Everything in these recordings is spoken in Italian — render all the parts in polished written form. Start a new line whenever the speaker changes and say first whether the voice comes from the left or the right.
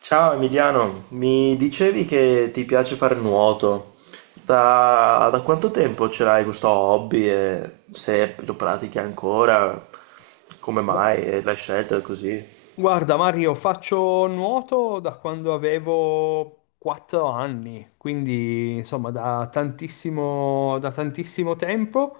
right: Ciao Emiliano, mi dicevi che ti piace fare nuoto. Da quanto tempo ce l'hai questo hobby e se lo pratichi ancora, come
left: Gu-
right: mai e l'hai scelto e così?
left: Guarda Mario, faccio nuoto da quando avevo 4 anni, quindi insomma da tantissimo tempo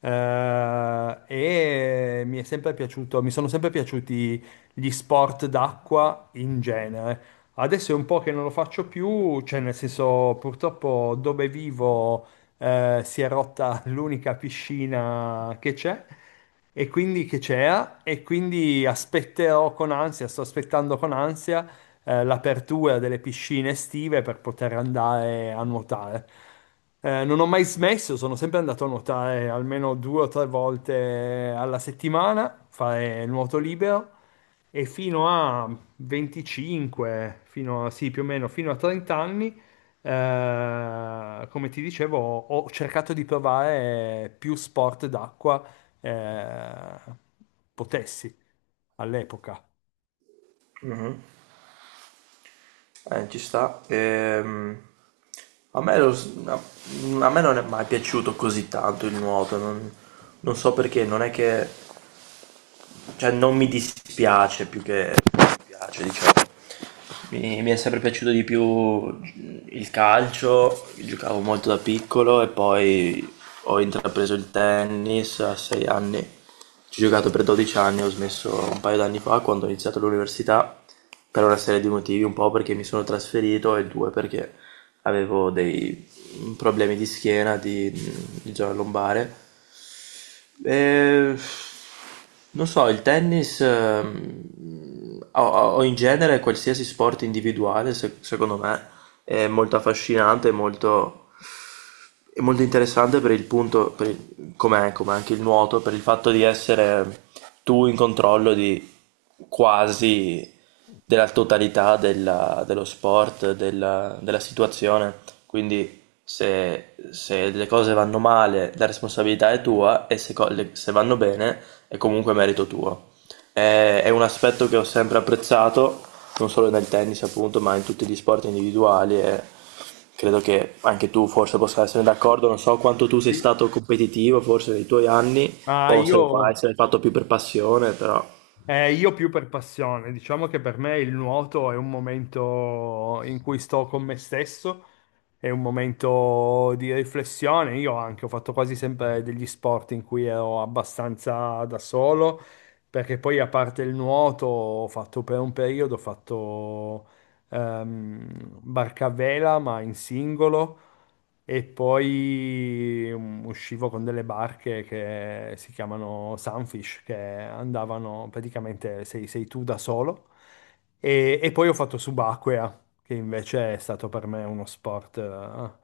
left: eh, e mi è sempre piaciuto, mi sono sempre piaciuti gli sport d'acqua in genere. Adesso è un po' che non lo faccio più, cioè nel senso purtroppo dove vivo, si è rotta l'unica piscina che c'è e quindi che c'era e quindi aspetterò con ansia, sto aspettando con ansia, l'apertura delle piscine estive per poter andare a nuotare. Non ho mai smesso, sono sempre andato a nuotare almeno due o tre volte alla settimana, fare nuoto libero e fino a 25, fino a, sì, più o meno fino a 30 anni come ti dicevo, ho cercato di provare più sport d'acqua eh, potessi all'epoca.
right: Ci sta. A me, lo- a- a me non è mai piaciuto così tanto il nuoto, non so perché, non è che cioè non mi dispiace più che mi piace, diciamo. Mi è sempre piaciuto di più il calcio, giocavo molto da piccolo e poi ho intrapreso il tennis a 6 anni, ci ho giocato per 12 anni, ho smesso un paio d'anni fa quando ho iniziato l'università per una serie di motivi, un po' perché mi sono trasferito e due perché avevo dei problemi di schiena, di zona lombare, eh, non so, il tennis o in genere qualsiasi sport individuale, secondo me, è molto affascinante, molto è molto interessante per come come anche il nuoto, per il fatto di essere tu in controllo di quasi della totalità dello sport, della situazione. Quindi se le cose vanno male, la responsabilità è tua e se, co- le- se vanno bene è comunque merito tuo. È un aspetto che ho sempre apprezzato, non solo nel tennis appunto, ma in tutti gli sport individuali, e credo che anche tu forse possa essere d'accordo. Non so quanto tu sei
left: Sì.
right: stato competitivo forse nei tuoi anni
left: Ma
right: o se
left: io,
right: lo fai, se l'hai fatto più per passione. Però
left: Io più per passione, diciamo che per me il nuoto è un momento in cui sto con me stesso, è un momento di riflessione. Io anche ho fatto quasi sempre degli sport in cui ero abbastanza da solo, perché poi a parte il nuoto ho fatto per un periodo, ho fatto barca a vela, ma in singolo. E poi uscivo con delle barche che si chiamano Sunfish, che andavano praticamente sei tu da solo. E poi ho fatto subacquea, che invece è stato per me uno sport eh,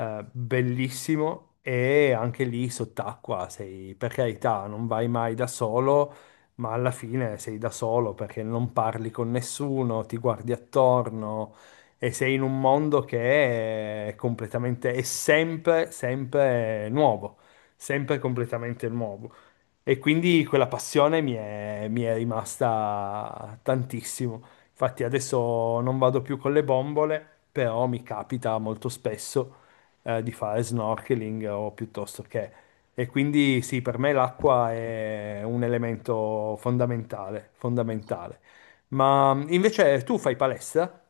left: eh, bellissimo. E anche lì sott'acqua sei, per carità, non vai mai da solo, ma alla fine sei da solo perché non parli con nessuno, ti guardi attorno e sei in un mondo che è completamente, è sempre, sempre nuovo, sempre completamente nuovo. E quindi quella passione mi è rimasta tantissimo. Infatti adesso non vado più con le bombole, però mi capita molto spesso di fare snorkeling o piuttosto che... E quindi sì, per me l'acqua è un elemento fondamentale, fondamentale. Ma invece tu fai palestra?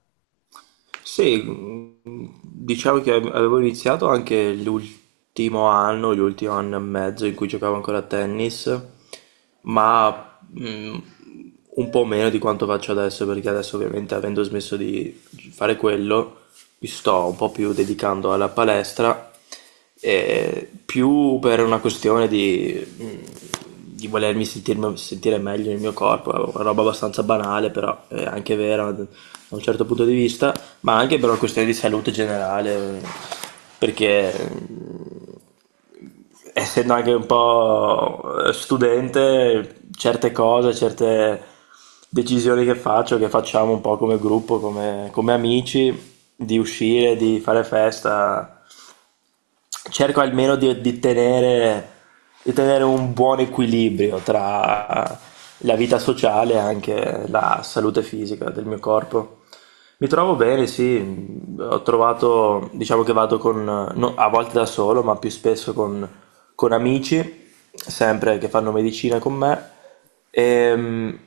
right: sì, diciamo che avevo iniziato anche l'ultimo anno e mezzo in cui giocavo ancora a tennis, ma un po' meno di quanto faccio adesso, perché adesso ovviamente avendo smesso di fare quello, mi sto un po' più dedicando alla palestra, più per una questione di sentire meglio nel mio corpo. È una roba abbastanza banale, però è anche vera da un certo punto di vista, ma anche per una questione di salute generale, perché mm, essendo anche un po' studente, certe decisioni che faccio, che facciamo un po' come gruppo, come, come amici, di uscire, di fare festa, cerco almeno di tenere un buon equilibrio tra la vita sociale e anche la salute fisica del mio corpo. Mi trovo bene, sì, ho trovato, diciamo che vado con, no, a volte da solo, ma più spesso con amici, sempre che fanno medicina con me. Ehm,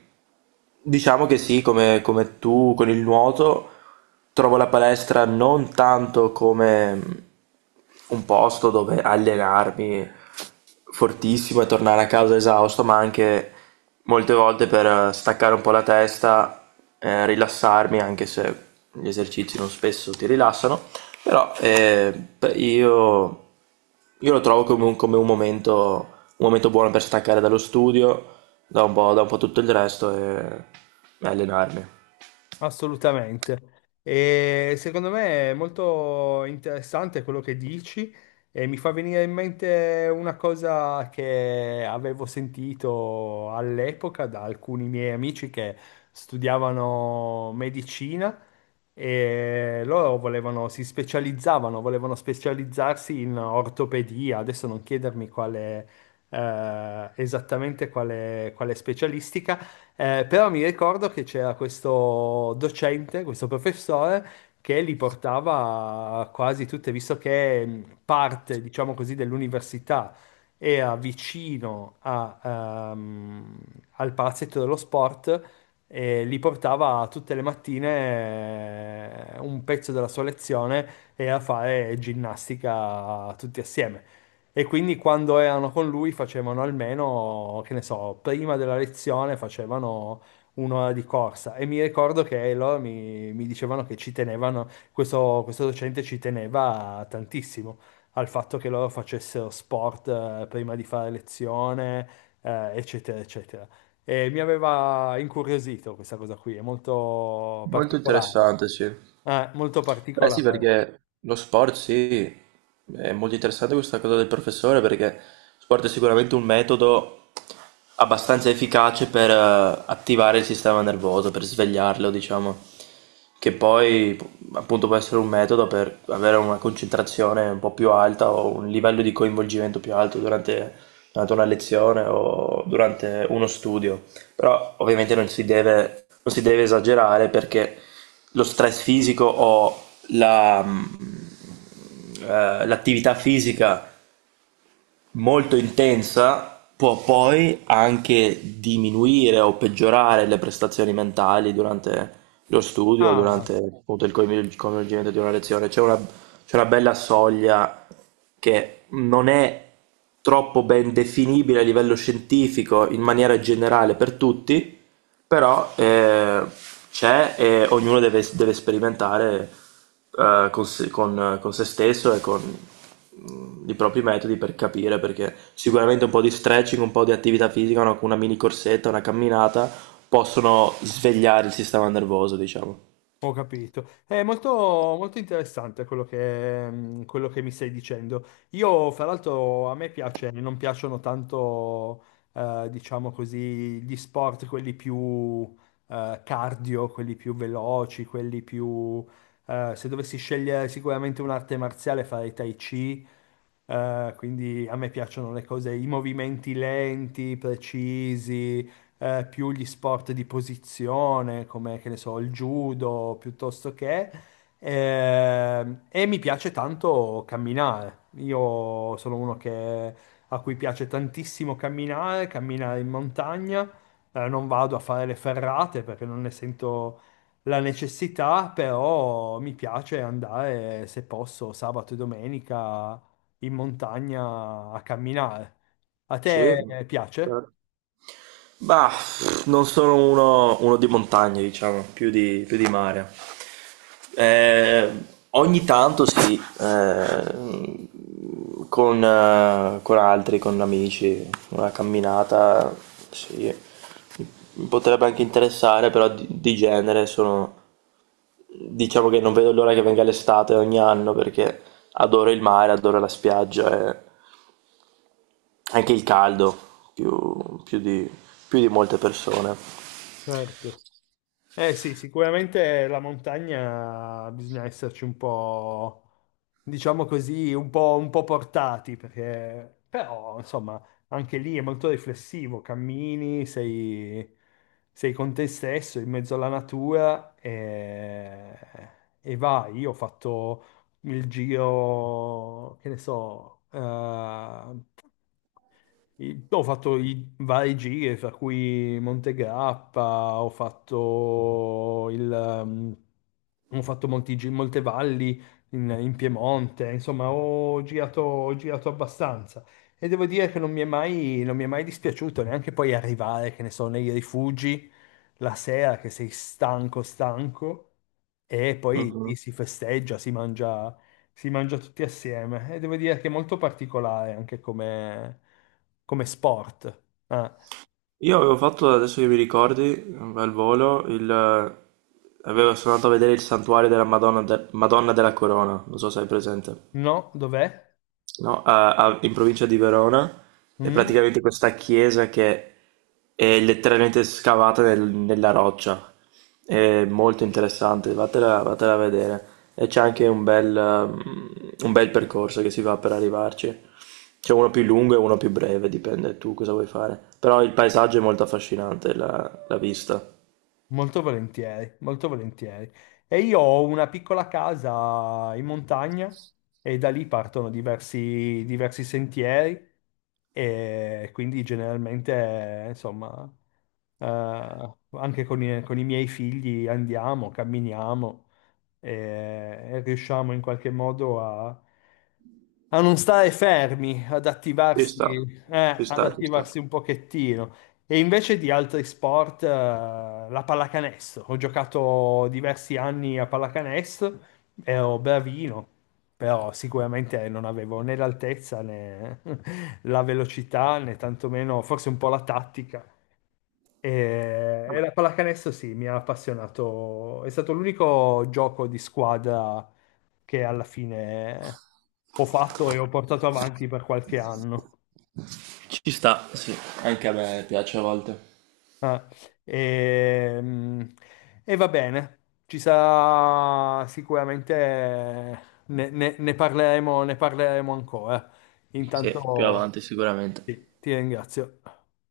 right: Diciamo che sì, come, come tu con il nuoto, trovo la palestra non tanto come un posto dove allenarmi fortissimo e tornare a casa esausto, ma anche molte volte per staccare un po' la testa, rilassarmi, anche se gli esercizi non spesso ti rilassano, però beh, io lo trovo come come un momento buono per staccare dallo studio, da un po' tutto il resto e allenarmi.
left: Assolutamente. E secondo me è molto interessante quello che dici e mi fa venire in mente una cosa che avevo sentito all'epoca da alcuni miei amici che studiavano medicina e loro volevano, si specializzavano, volevano specializzarsi in ortopedia. Adesso non chiedermi quale, esattamente quale specialistica però mi ricordo che c'era questo docente, questo professore, che li portava quasi tutte, visto che parte, diciamo così, dell'università era vicino a, ehm, al palazzetto dello sport e li portava tutte le mattine un pezzo della sua lezione e a fare ginnastica tutti assieme. E quindi quando erano con lui facevano almeno, che ne so, prima della lezione facevano un'ora di corsa. E mi ricordo che loro mi dicevano che ci tenevano, questo docente ci teneva tantissimo al fatto che loro facessero sport prima di fare lezione, eccetera, eccetera. E mi aveva incuriosito questa cosa qui, è molto
right: Molto
left: particolare.
right: interessante, sì.
left: Molto
right: Beh sì,
left: particolare.
right: perché lo sport sì, è molto interessante questa cosa del professore, perché lo sport è sicuramente un metodo abbastanza efficace per attivare il sistema nervoso, per svegliarlo, diciamo, che poi appunto può essere un metodo per avere una concentrazione un po' più alta o un livello di coinvolgimento più alto durante una lezione o durante uno studio. Però ovviamente non si deve esagerare, perché lo stress fisico o la, mh, l'attività fisica molto intensa può poi anche diminuire o peggiorare le prestazioni mentali durante lo studio,
left: Ah,
right: durante appunto il coinvolgimento di una lezione. C'è una bella soglia che non è troppo ben definibile a livello scientifico in maniera generale per tutti, però c'è, e ognuno deve sperimentare, con se stesso e con i propri metodi per capire, perché sicuramente un po' di stretching, un po' di attività fisica, una mini corsetta, una camminata possono svegliare il sistema nervoso, diciamo.
left: Ho capito. È molto, molto interessante quello che, quello che mi stai dicendo. Io, fra l'altro, a me piace, non piacciono tanto, diciamo così, gli sport, quelli più, cardio, quelli più veloci, quelli più... se dovessi scegliere sicuramente un'arte marziale, farei Tai Chi, quindi a me piacciono le cose, i movimenti lenti, precisi, più gli sport di posizione, come che ne so, il judo piuttosto che. E mi piace tanto camminare. Io sono uno che, a cui piace tantissimo camminare, camminare in montagna. Non vado a fare le ferrate perché non ne sento la necessità, però mi piace andare, se posso, sabato e domenica in montagna a camminare. A
right: Sì,
left: te piace?
right: certo. Bah, non sono uno di montagna, diciamo, più di mare. Eh, ogni tanto sì, con altri, con amici, una camminata, sì, mi potrebbe anche interessare, però di genere sono... Diciamo che non vedo l'ora che venga l'estate ogni anno, perché adoro il mare, adoro la spiaggia e anche il caldo, più, più di, più di molte persone.
left: Certo. Eh sì, sicuramente la montagna bisogna esserci un po', diciamo così, un po' portati, perché però, insomma, anche lì è molto riflessivo, cammini, sei, sei con te stesso, in mezzo alla natura e vai. Io ho fatto il giro, che ne so, Ho fatto i varie gite, fra cui Monte Grappa, ho fatto il, ho fatto molte valli in Piemonte, insomma, ho girato abbastanza. E devo dire che non mi è mai dispiaciuto neanche poi arrivare, che ne so, nei rifugi la sera che sei stanco, stanco, e poi
right: Mhm.
left: lì si festeggia, si mangia tutti assieme e devo dire che è molto particolare anche come, come sport. Ah,
right: Io avevo fatto, adesso che mi ricordi, al volo, il... avevo, sono andato a vedere il santuario della Madonna, Madonna della Corona, non so se hai presente.
left: no, dov'è?
right: No, in provincia di Verona, è
left: Mm?
right: praticamente questa chiesa che è letteralmente scavata nella roccia. È molto interessante, vatela a vedere. E c'è anche un bel, un bel percorso che si va per arrivarci. C'è uno più lungo e uno più breve, dipende tu cosa vuoi fare. Però il paesaggio è molto affascinante, la vista.
left: Molto volentieri, molto volentieri. E io ho una piccola casa in montagna e da lì partono diversi, diversi sentieri e quindi generalmente, insomma, anche con con i miei figli andiamo, camminiamo e riusciamo in qualche modo a non stare fermi,
right: Ci sta, ci
left: ad
right: sta, ci sta.
left: attivarsi un pochettino. E invece di altri sport, la pallacanestro. Ho giocato diversi anni a pallacanestro, ero bravino, però sicuramente non avevo né l'altezza né la velocità, né tantomeno forse un po' la tattica. E
right: Vabbè.
left: la pallacanestro sì, mi ha appassionato. È stato l'unico gioco di squadra che alla fine ho fatto e ho portato avanti per qualche anno.
right: Ci sta, sì, anche a me piace a volte.
left: Ah, e, e va bene, ci sarà sicuramente ne parleremo ancora.
right: Sì, più
left: Intanto
right: avanti sicuramente.
left: sì, ti ringrazio.